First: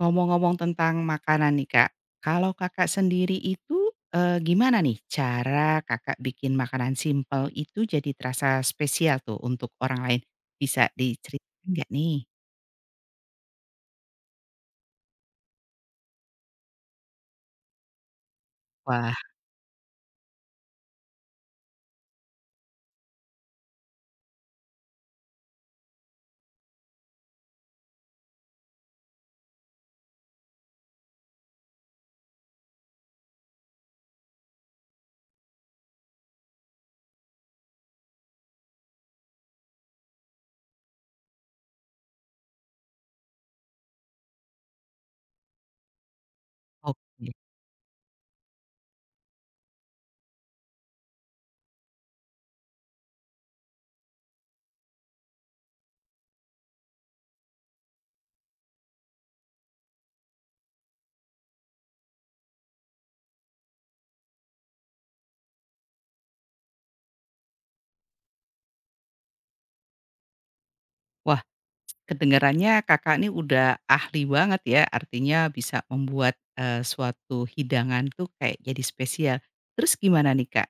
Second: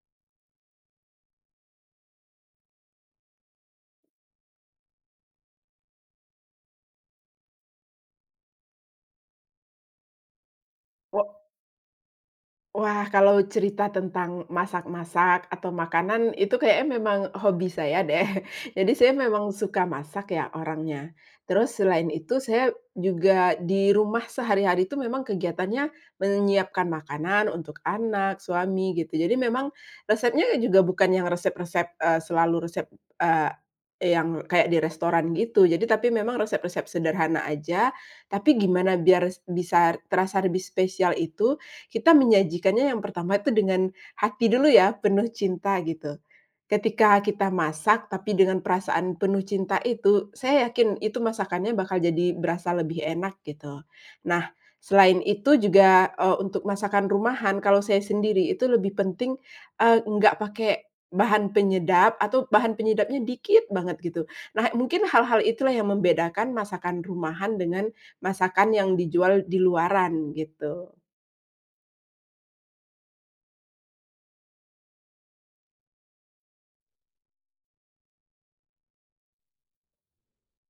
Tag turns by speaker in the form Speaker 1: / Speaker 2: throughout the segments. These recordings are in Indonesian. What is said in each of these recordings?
Speaker 1: Ngomong-ngomong tentang makanan nih, Kak. Kalau Kakak sendiri itu, gimana nih cara Kakak bikin makanan simpel itu jadi terasa spesial tuh untuk orang lain? Bisa
Speaker 2: Wah.
Speaker 1: diceritain nggak nih?
Speaker 2: Wah, kalau cerita tentang masak-masak atau makanan itu kayaknya memang hobi saya deh. Jadi saya
Speaker 1: Wah,
Speaker 2: memang suka masak ya orangnya. Terus selain itu saya juga di rumah sehari-hari itu memang kegiatannya menyiapkan makanan untuk anak, suami gitu. Jadi memang resepnya juga bukan yang resep-resep, selalu resep, eee, yang kayak di restoran gitu. Jadi tapi memang resep-resep sederhana aja, tapi gimana biar bisa terasa lebih spesial itu kita menyajikannya yang pertama itu dengan hati dulu ya, penuh cinta gitu. Ketika
Speaker 1: oke.
Speaker 2: kita masak tapi dengan perasaan penuh cinta itu, saya yakin itu masakannya bakal jadi berasa lebih enak gitu. Nah, selain itu juga, untuk masakan rumahan kalau saya sendiri itu lebih penting, nggak pakai bahan penyedap atau bahan penyedapnya dikit banget gitu. Nah, mungkin hal-hal itulah yang membedakan masakan rumahan dengan masakan yang dijual di luaran gitu.
Speaker 1: Wah, kedengarannya Kakak ini udah ahli banget ya, artinya bisa membuat, suatu hidangan tuh kayak jadi spesial. Terus gimana nih, Kak?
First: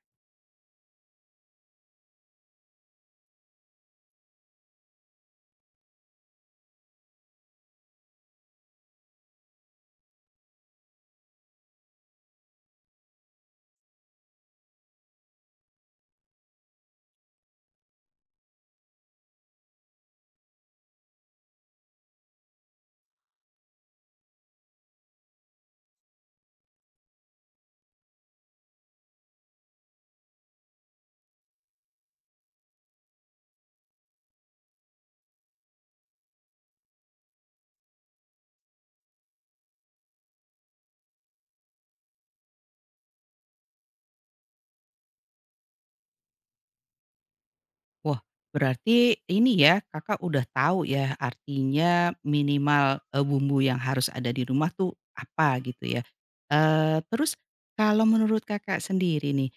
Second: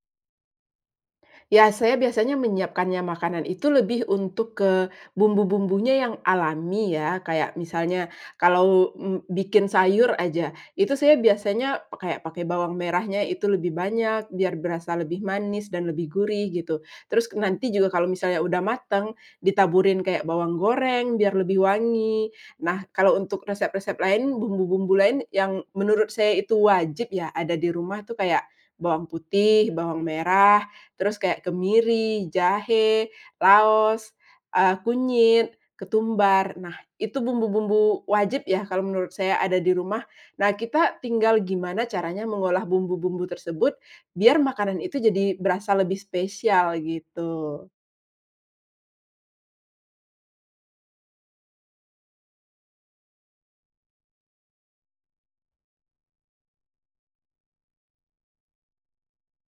Speaker 2: Ya, saya biasanya menyiapkannya makanan itu lebih untuk ke bumbu-bumbunya yang alami ya, kayak misalnya kalau, bikin sayur aja, itu saya biasanya kayak pakai bawang merahnya itu lebih banyak, biar berasa lebih manis dan lebih gurih gitu. Terus nanti juga kalau misalnya udah mateng, ditaburin kayak bawang goreng biar lebih wangi. Nah, kalau untuk resep-resep lain, bumbu-bumbu lain yang menurut saya itu wajib ya ada di rumah tuh kayak bawang putih, bawang merah, terus kayak kemiri, jahe, laos, kunyit, ketumbar. Nah, itu bumbu-bumbu wajib ya kalau menurut saya ada di rumah. Nah, kita tinggal gimana caranya mengolah bumbu-bumbu tersebut biar makanan itu jadi berasa lebih spesial gitu.
Speaker 1: Wah, berarti ini ya, Kakak udah tahu ya, artinya minimal, bumbu yang harus ada di rumah tuh apa gitu ya. Terus kalau menurut Kakak sendiri nih,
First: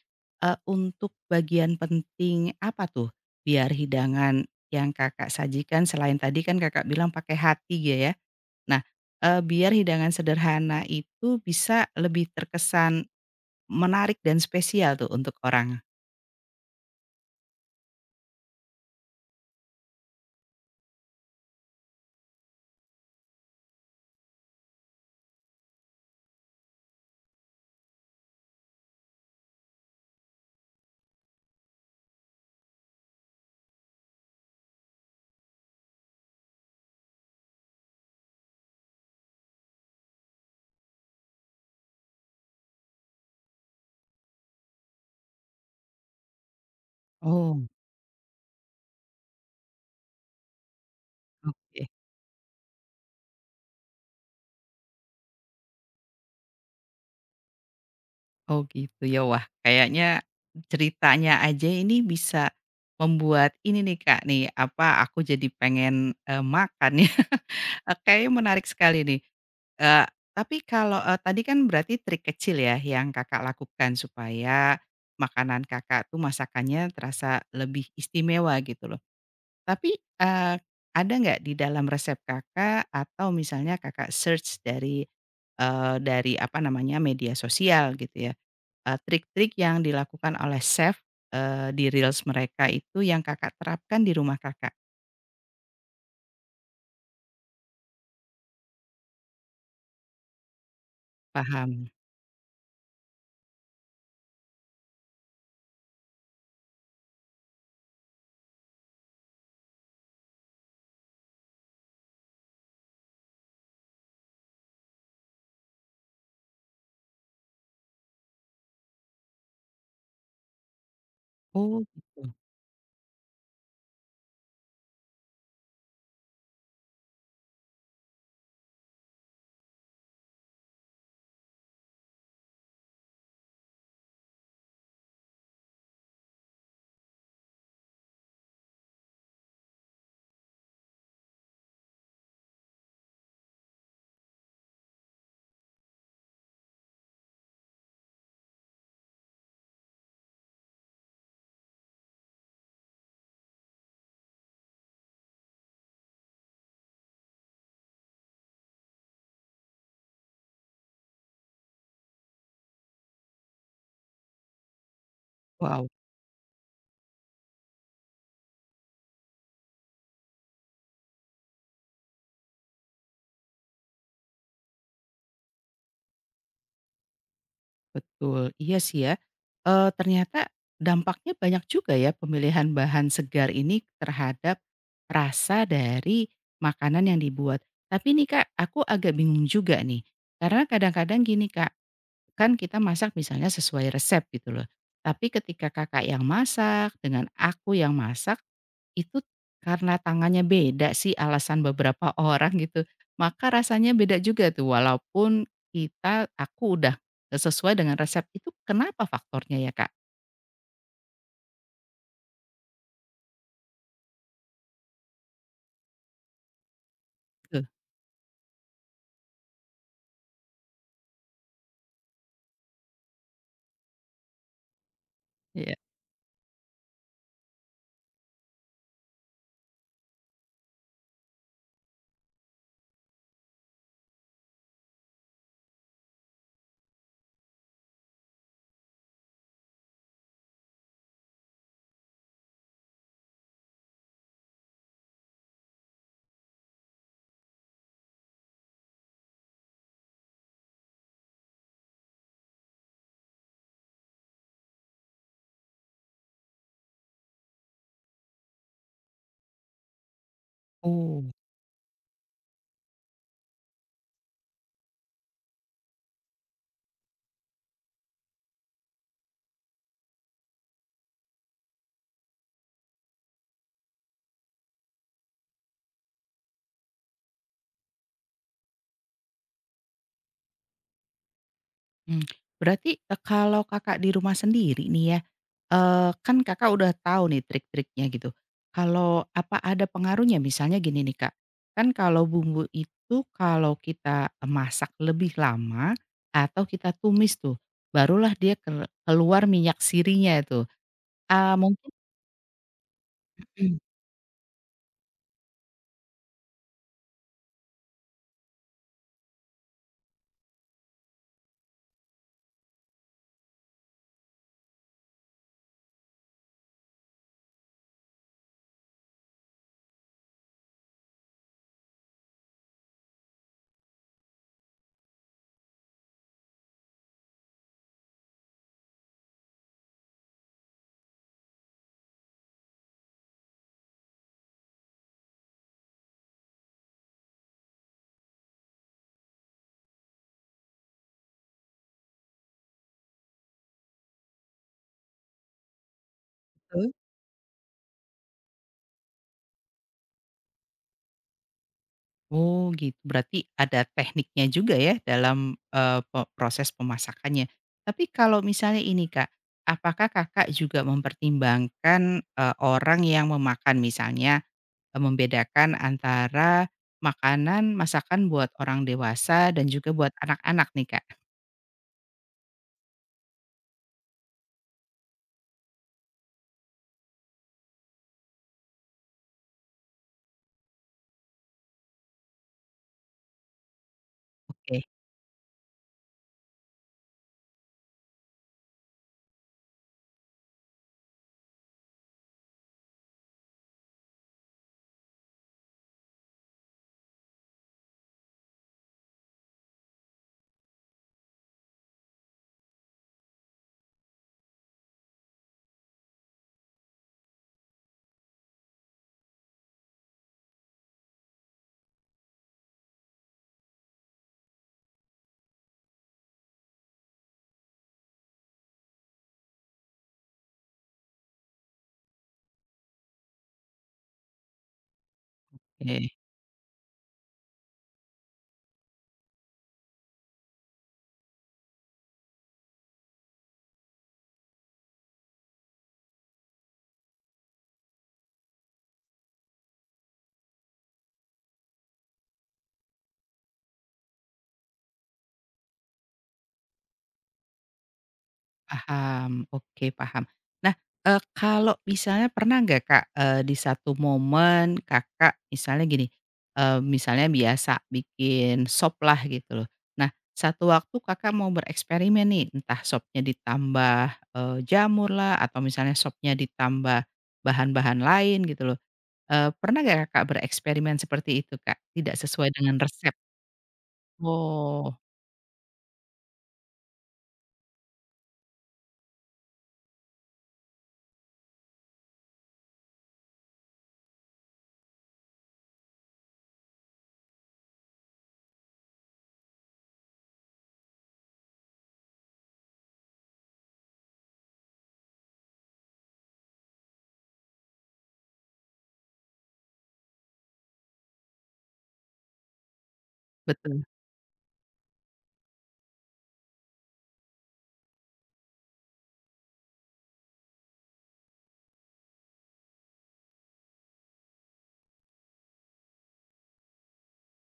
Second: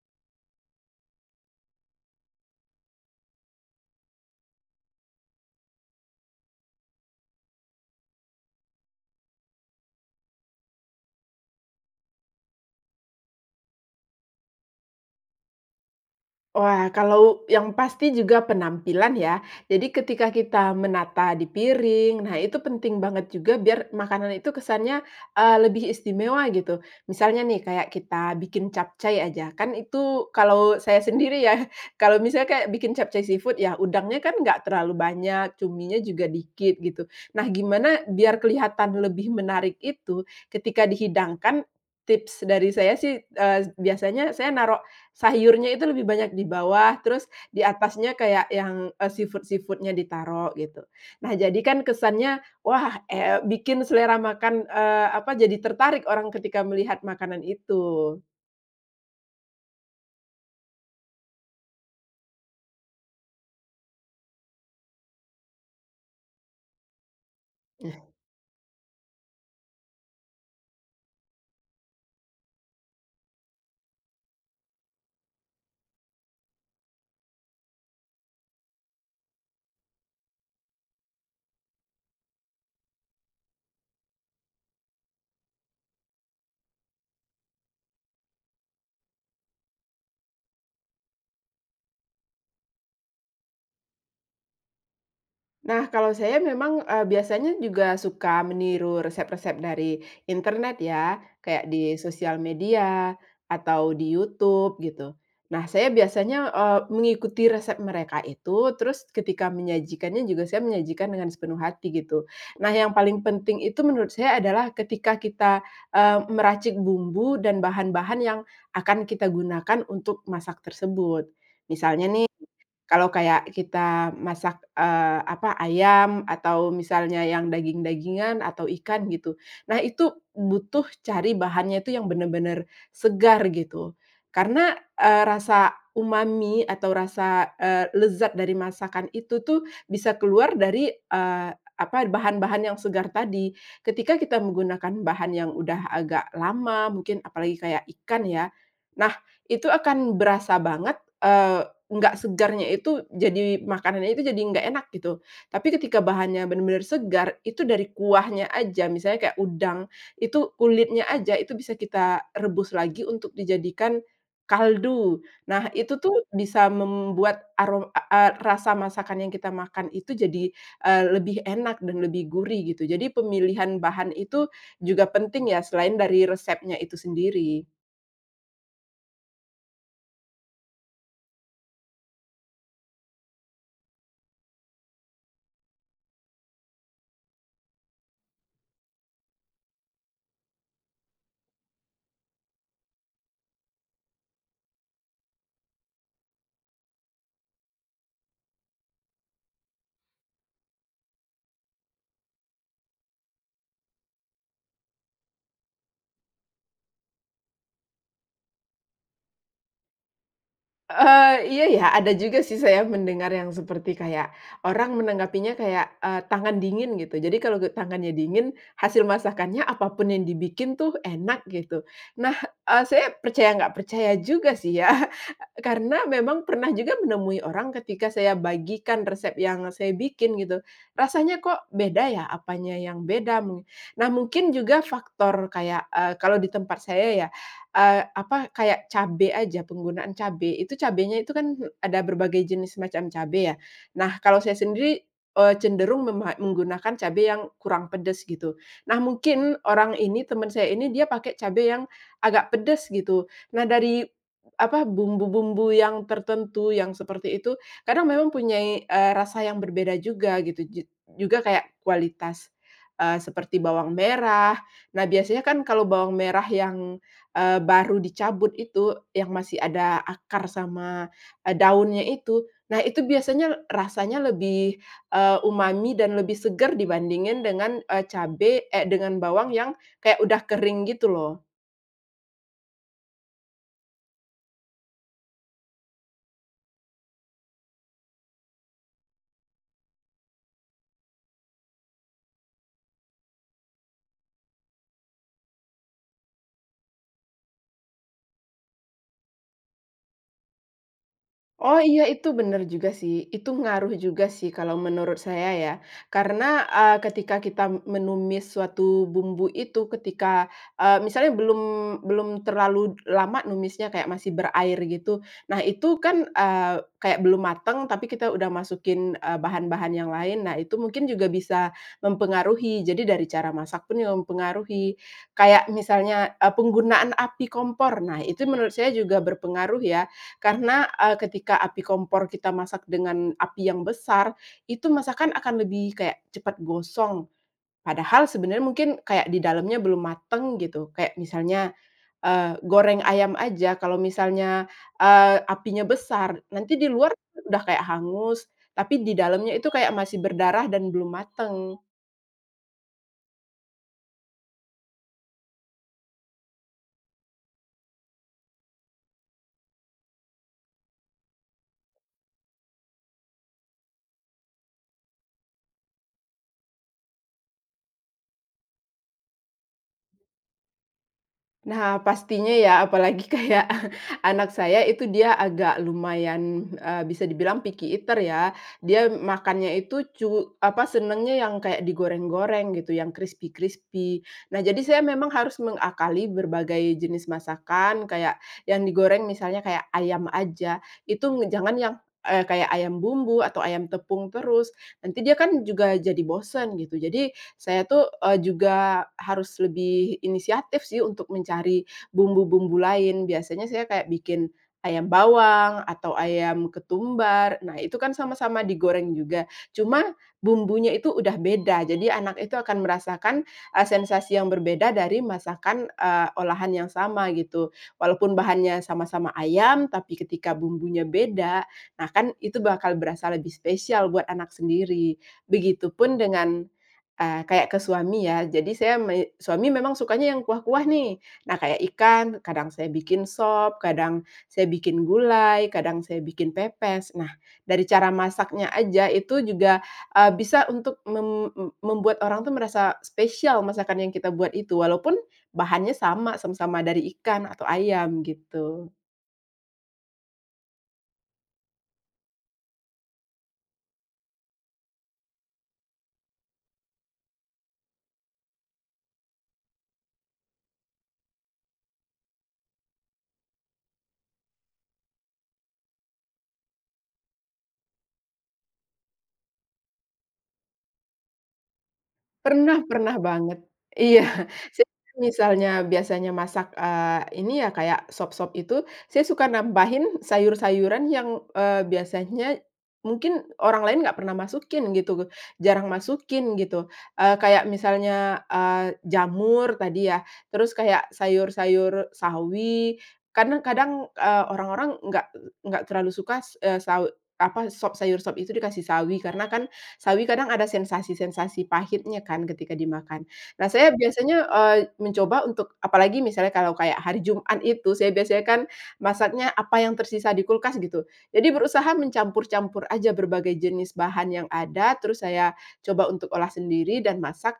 Speaker 1: untuk bagian penting apa tuh biar hidangan yang Kakak sajikan selain tadi kan Kakak bilang pakai hati ya ya. Nah, biar hidangan sederhana itu bisa lebih terkesan menarik dan spesial tuh untuk orang?
Speaker 2: Wah, kalau yang pasti juga penampilan ya. Jadi ketika kita menata di piring, nah itu penting banget juga biar makanan itu kesannya, lebih istimewa gitu. Misalnya nih kayak kita bikin capcay aja, kan itu kalau saya sendiri ya, kalau misalnya kayak bikin capcay seafood ya udangnya kan nggak terlalu banyak, cuminya juga dikit gitu. Nah gimana biar kelihatan lebih menarik itu ketika dihidangkan, tips dari saya sih, biasanya saya naruh sayurnya itu lebih banyak di bawah, terus di
Speaker 1: Oh,
Speaker 2: atasnya kayak yang, seafoodnya nya ditaruh gitu. Nah, jadi kan
Speaker 1: oke.
Speaker 2: kesannya, wah, bikin selera makan, apa, jadi tertarik orang ketika melihat makanan itu.
Speaker 1: Oh gitu ya, wah kayaknya ceritanya aja ini bisa membuat ini nih Kak nih, apa, aku jadi pengen, makan ya. Kayaknya menarik sekali nih. Eee, tapi kalau, tadi kan berarti trik kecil ya yang Kakak lakukan supaya makanan Kakak tuh masakannya terasa lebih istimewa gitu loh. Tapi, ada nggak di dalam resep Kakak atau misalnya Kakak search dari, dari apa namanya, media sosial gitu ya. Trik-trik yang dilakukan oleh chef, di reels mereka itu yang Kakak terapkan di rumah Kakak?
Speaker 2: Nah, kalau saya memang, biasanya juga suka meniru resep-resep dari internet ya, kayak
Speaker 1: Paham.
Speaker 2: di sosial media atau di YouTube gitu. Nah, saya biasanya, mengikuti resep mereka itu, terus ketika menyajikannya juga saya menyajikan dengan sepenuh hati gitu. Nah, yang paling penting itu menurut saya adalah ketika kita, meracik bumbu dan bahan-bahan yang akan kita gunakan untuk masak tersebut.
Speaker 1: Oh
Speaker 2: Misalnya
Speaker 1: gitu.
Speaker 2: nih kalau kayak kita masak, apa, ayam atau misalnya yang daging-dagingan atau ikan gitu. Nah itu butuh cari bahannya itu yang benar-benar segar gitu. Karena, rasa umami atau rasa, lezat dari masakan itu tuh bisa keluar dari, apa, bahan-bahan yang segar tadi. Ketika kita menggunakan bahan yang udah agak lama mungkin apalagi kayak ikan ya, nah itu akan berasa banget, eh, nggak segarnya itu jadi makanannya itu jadi nggak enak gitu. Tapi ketika bahannya benar-benar segar, itu dari kuahnya aja, misalnya kayak udang, itu kulitnya aja itu bisa kita rebus lagi untuk dijadikan kaldu. Nah,
Speaker 1: Wow,
Speaker 2: itu tuh bisa membuat arom a a rasa masakan yang kita makan itu jadi, lebih enak dan lebih gurih gitu. Jadi pemilihan bahan itu juga penting ya selain dari resepnya itu sendiri.
Speaker 1: betul. Iya sih ya, ternyata dampaknya banyak juga ya pemilihan bahan segar ini terhadap rasa dari makanan yang dibuat. Tapi nih Kak, aku agak bingung juga nih, karena kadang-kadang gini Kak, kan kita masak misalnya sesuai resep gitu loh. Tapi ketika Kakak yang masak dengan aku yang masak, itu karena tangannya beda sih alasan beberapa orang gitu, maka rasanya beda juga tuh walaupun aku udah sesuai dengan resep itu kenapa faktornya ya, Kak?
Speaker 2: Iya ya, ada juga sih saya mendengar yang seperti kayak orang menanggapinya kayak, tangan dingin gitu. Jadi kalau
Speaker 1: Tuh,
Speaker 2: tangannya dingin, hasil masakannya apa pun yang dibikin tuh enak gitu. Nah, saya percaya nggak percaya juga sih ya,
Speaker 1: iya.
Speaker 2: karena memang pernah juga menemui orang ketika saya bagikan resep yang saya bikin gitu, rasanya kok beda ya, apanya yang beda nah mungkin juga faktor kayak, kalau di tempat saya ya. Apa, kayak cabe aja, penggunaan cabe, itu cabenya itu kan ada berbagai jenis macam cabe ya. Nah, kalau saya sendiri, cenderung menggunakan cabe yang kurang pedes gitu. Nah, mungkin orang ini, teman saya ini, dia pakai cabe yang agak pedes gitu. Nah, dari apa, bumbu-bumbu yang tertentu yang seperti itu, kadang memang punyai, rasa yang berbeda juga gitu,
Speaker 1: Oh.
Speaker 2: juga kayak kualitas, seperti bawang merah. Nah, biasanya kan kalau bawang merah yang baru dicabut itu, yang masih ada akar sama, daunnya itu. Nah, itu biasanya rasanya lebih, umami dan lebih segar dibandingin dengan, dengan bawang yang kayak udah kering gitu loh.
Speaker 1: Mmm, berarti, kalau Kakak di rumah sendiri nih ya, eee, kan Kakak udah tahu nih trik-triknya gitu. Kalau apa ada pengaruhnya? Misalnya gini nih Kak, kan kalau bumbu itu kalau kita, masak lebih lama atau kita tumis tuh, barulah dia keluar minyak sirinya itu. Eee,
Speaker 2: Oh
Speaker 1: mungkin
Speaker 2: iya itu bener juga sih, itu
Speaker 1: Mhm.
Speaker 2: ngaruh juga sih kalau menurut saya ya. Karena, ketika kita menumis suatu bumbu itu ketika, misalnya belum belum terlalu lama numisnya kayak masih berair gitu. Nah itu kan, kayak belum mateng tapi kita udah masukin, bahan-bahan yang lain, nah itu mungkin juga bisa mempengaruhi. Jadi dari cara masak pun juga mempengaruhi. Kayak misalnya, penggunaan api kompor, nah itu menurut saya juga berpengaruh ya. Karena, ketika api kompor kita masak dengan api yang besar, itu masakan akan lebih kayak cepat gosong. Padahal sebenarnya mungkin kayak di dalamnya belum mateng gitu, kayak misalnya, goreng ayam aja kalau misalnya, apinya besar, nanti di
Speaker 1: Betul?
Speaker 2: luar udah kayak hangus, tapi di dalamnya itu kayak masih berdarah dan belum mateng.
Speaker 1: Oh gitu, berarti ada tekniknya juga ya dalam, proses pemasakannya. Tapi kalau misalnya ini Kak, apakah Kakak juga mempertimbangkan, orang yang memakan misalnya, membedakan antara makanan masakan buat orang dewasa dan juga buat anak-anak nih Kak?
Speaker 2: Nah, pastinya ya, apalagi kayak anak saya itu dia agak lumayan, bisa dibilang picky eater ya. Dia makannya itu apa, senengnya yang kayak digoreng-goreng gitu, yang crispy-crispy. Nah,
Speaker 1: Oke.
Speaker 2: jadi saya memang harus mengakali berbagai jenis masakan, kayak yang digoreng misalnya kayak ayam aja, itu jangan yang, kayak ayam bumbu atau ayam tepung terus, nanti dia kan juga jadi bosen gitu. Jadi saya tuh, juga harus lebih inisiatif sih untuk mencari bumbu-bumbu lain. Biasanya saya kayak bikin ayam bawang atau ayam ketumbar. Nah, itu kan sama-sama digoreng juga, cuma bumbunya itu udah beda. Jadi anak itu akan merasakan, sensasi yang berbeda dari masakan, olahan yang sama gitu. Walaupun bahannya sama-sama ayam, tapi ketika bumbunya beda, nah kan itu bakal berasa lebih spesial buat anak sendiri. Begitupun dengan kayak ke suami ya, jadi saya me suami memang sukanya yang kuah-kuah nih. Nah, kayak ikan, kadang saya bikin sop, kadang saya bikin gulai, kadang saya bikin pepes. Nah, dari cara masaknya aja itu juga, bisa untuk membuat orang tuh merasa spesial masakan yang kita buat itu, walaupun bahannya sama, sama-sama dari ikan atau ayam gitu.
Speaker 1: Paham, oke paham. Nah, kalau misalnya pernah nggak Kak, di satu momen Kakak misalnya gini, misalnya biasa bikin sop lah gitu loh. Nah, satu waktu Kakak mau bereksperimen nih, entah sopnya ditambah, jamur lah atau misalnya sopnya ditambah bahan-bahan lain gitu loh. Pernah nggak Kakak bereksperimen seperti itu Kak? Tidak sesuai dengan
Speaker 2: Pernah
Speaker 1: resep?
Speaker 2: pernah banget. Iya, saya
Speaker 1: Oh,
Speaker 2: misalnya biasanya masak, ini ya kayak sop-sop itu, saya suka nambahin sayur-sayuran yang, biasanya mungkin orang lain nggak pernah masukin gitu, jarang masukin gitu. Kayak misalnya, jamur tadi ya, terus kayak sayur-sayur sawi, karena kadang, orang-orang nggak terlalu suka, eee, saw apa, sop itu dikasih sawi, karena kan sawi kadang ada sensasi-sensasi pahitnya kan ketika dimakan. Nah,
Speaker 1: betul,
Speaker 2: saya biasanya, mencoba untuk apalagi misalnya kalau kayak hari Jumat itu, saya biasanya kan masaknya apa yang tersisa di kulkas gitu. Jadi berusaha mencampur-campur aja berbagai jenis bahan yang ada, terus saya coba untuk olah sendiri dan masak.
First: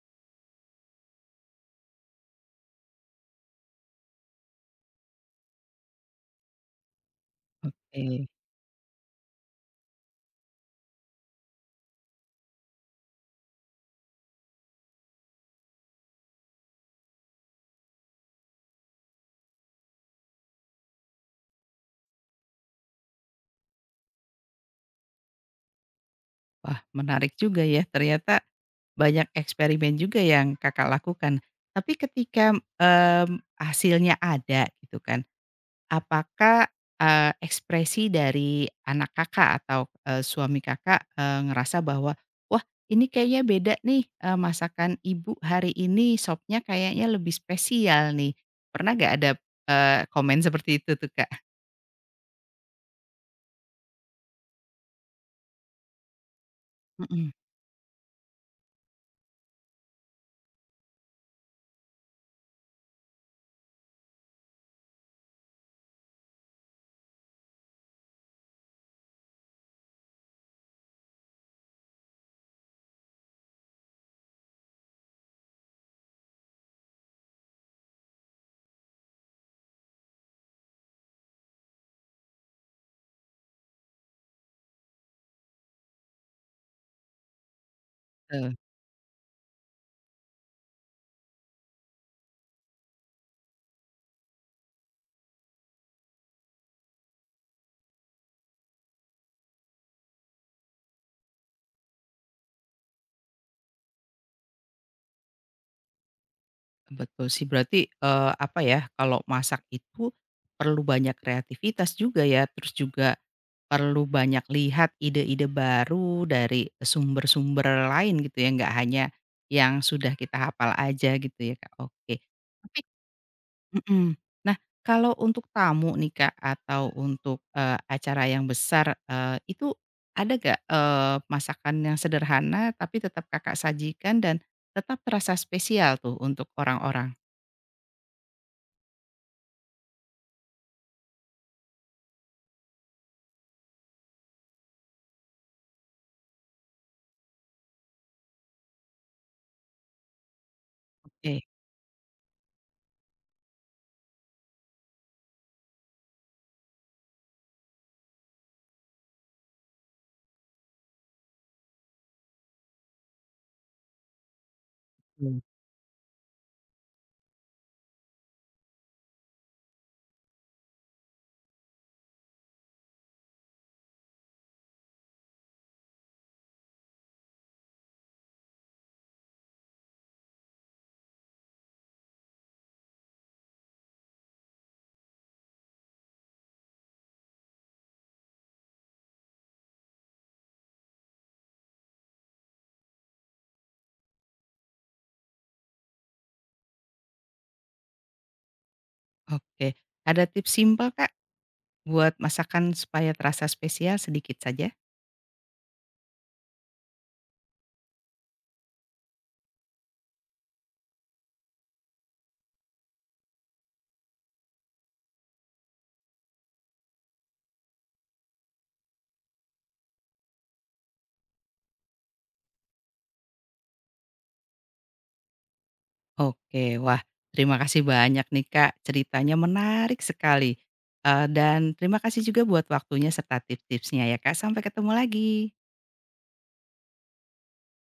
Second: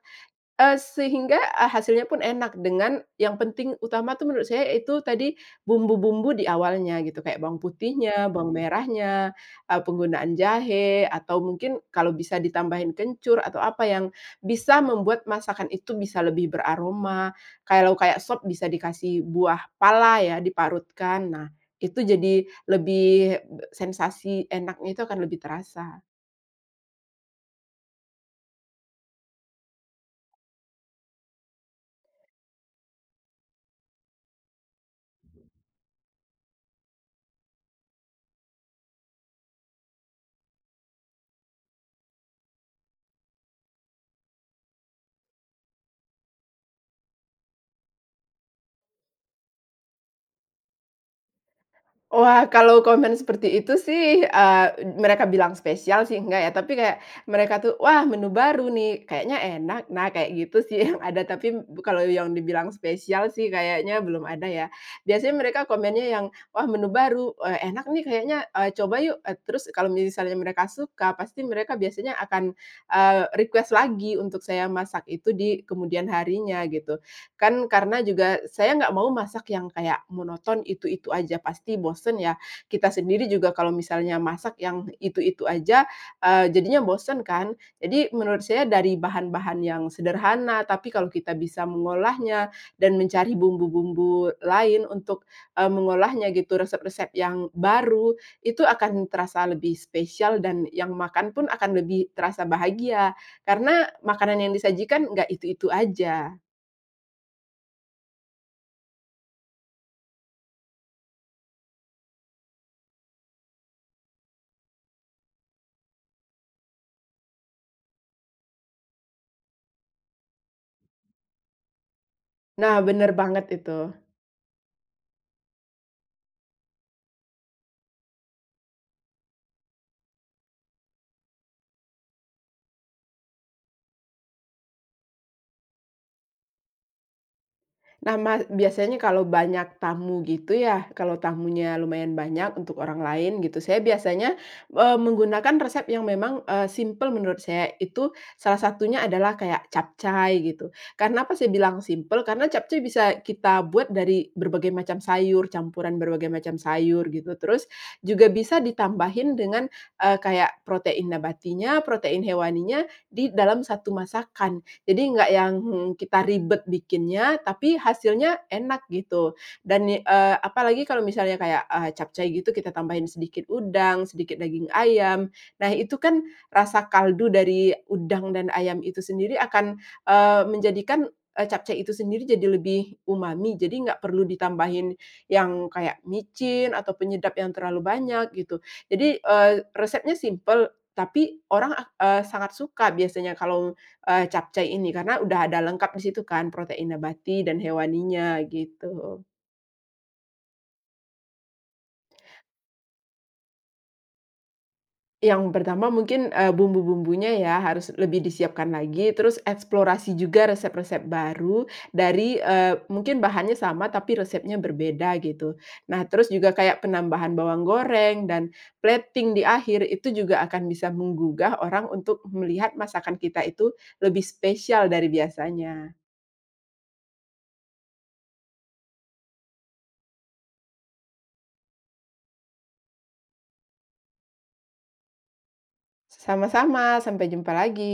Speaker 2: Sehingga, hasilnya pun enak dengan yang penting utama tuh menurut saya itu tadi bumbu-bumbu di awalnya gitu, kayak bawang
Speaker 1: oke.
Speaker 2: putihnya, bawang merahnya, penggunaan jahe, atau mungkin kalau bisa ditambahin kencur atau apa yang bisa membuat masakan itu bisa lebih beraroma. Kalau kayak sop bisa dikasih buah pala ya, diparutkan. Nah, itu jadi lebih sensasi enaknya itu akan lebih terasa.
Speaker 1: Wah, menarik juga ya. Ternyata banyak eksperimen juga yang Kakak lakukan. Tapi ketika, hasilnya ada gitu kan, apakah, ekspresi dari anak Kakak atau, suami Kakak, ngerasa bahwa, "Wah, ini kayaknya beda nih, masakan ibu hari ini, sopnya kayaknya lebih spesial nih." Pernah nggak ada, komen seperti itu tuh, Kak?
Speaker 2: Wah, kalau komen seperti itu sih, mereka bilang spesial sih enggak ya, tapi kayak
Speaker 1: Mhm.
Speaker 2: mereka tuh, "Wah, menu baru nih, kayaknya enak." Nah, kayak gitu sih yang ada, tapi kalau yang dibilang spesial sih kayaknya belum ada ya. Biasanya mereka komennya yang, "Wah, menu baru, enak nih kayaknya, coba yuk." Terus kalau misalnya mereka suka, pasti mereka biasanya akan, request lagi untuk saya masak itu di kemudian harinya gitu. Kan karena juga saya nggak mau masak yang kayak monoton, itu-itu aja, pasti bosen ya. Kita sendiri juga kalau misalnya masak yang itu-itu aja, jadinya bosen kan. Jadi menurut
Speaker 1: Betul.
Speaker 2: saya dari bahan-bahan yang sederhana, tapi kalau kita bisa mengolahnya dan mencari bumbu-bumbu lain untuk, mengolahnya gitu, resep-resep yang baru, itu akan terasa lebih spesial dan yang makan pun akan lebih terasa bahagia, karena makanan yang disajikan nggak itu-itu aja.
Speaker 1: Betul sih berarti, apa ya, kalau masak itu perlu banyak kreativitas juga ya, terus juga perlu banyak lihat ide-ide baru dari sumber-sumber lain gitu ya, nggak hanya yang sudah kita hafal aja gitu ya, Kak, oke.
Speaker 2: Nah,
Speaker 1: Tapi
Speaker 2: bener banget itu.
Speaker 1: mhm, nah kalau untuk tamu nih, Kak, atau untuk, acara yang besar, itu ada nggak, masakan yang sederhana tapi tetap Kakak sajikan dan tetap terasa spesial tuh untuk orang-orang?
Speaker 2: Nah, biasanya kalau banyak tamu gitu ya, kalau tamunya lumayan banyak untuk orang lain gitu, saya biasanya, menggunakan resep yang memang, simpel menurut saya. Itu salah satunya adalah kayak capcay gitu. Karena apa
Speaker 1: Oke,
Speaker 2: saya bilang simple karena capcay bisa kita buat dari berbagai macam sayur, campuran berbagai macam sayur gitu. Terus juga bisa ditambahin dengan, kayak protein nabatinya, protein hewaninya di dalam satu masakan. Jadi nggak
Speaker 1: mmm,
Speaker 2: yang kita ribet bikinnya, tapi hasilnya enak gitu. Dan, apalagi kalau misalnya kayak, capcay gitu kita tambahin sedikit udang, sedikit daging ayam. Nah itu kan rasa kaldu dari udang dan ayam itu sendiri akan, menjadikan, capcay itu sendiri jadi lebih umami. Jadi nggak perlu ditambahin yang kayak micin atau penyedap yang terlalu banyak gitu. Jadi, resepnya simple, tapi sangat suka biasanya kalau capcay ini, karena udah ada lengkap di situ kan protein nabati dan hewaninya gitu.
Speaker 1: oke. Ada tips simpel, Kak, buat masakan supaya terasa spesial sedikit saja?
Speaker 2: Yang pertama mungkin, bumbu-bumbunya ya harus lebih disiapkan lagi, terus eksplorasi juga resep-resep baru dari, mungkin bahannya sama tapi resepnya berbeda gitu. Nah terus juga kayak penambahan bawang goreng dan plating di akhir itu juga akan bisa menggugah orang untuk melihat masakan kita itu lebih spesial dari biasanya.
Speaker 1: Oke, wah terima kasih banyak nih, Kak, ceritanya menarik sekali, dan terima kasih juga buat waktunya serta tips-tipsnya ya, Kak. Sampai ketemu lagi.
Speaker 2: Sama-sama, sampai jumpa lagi.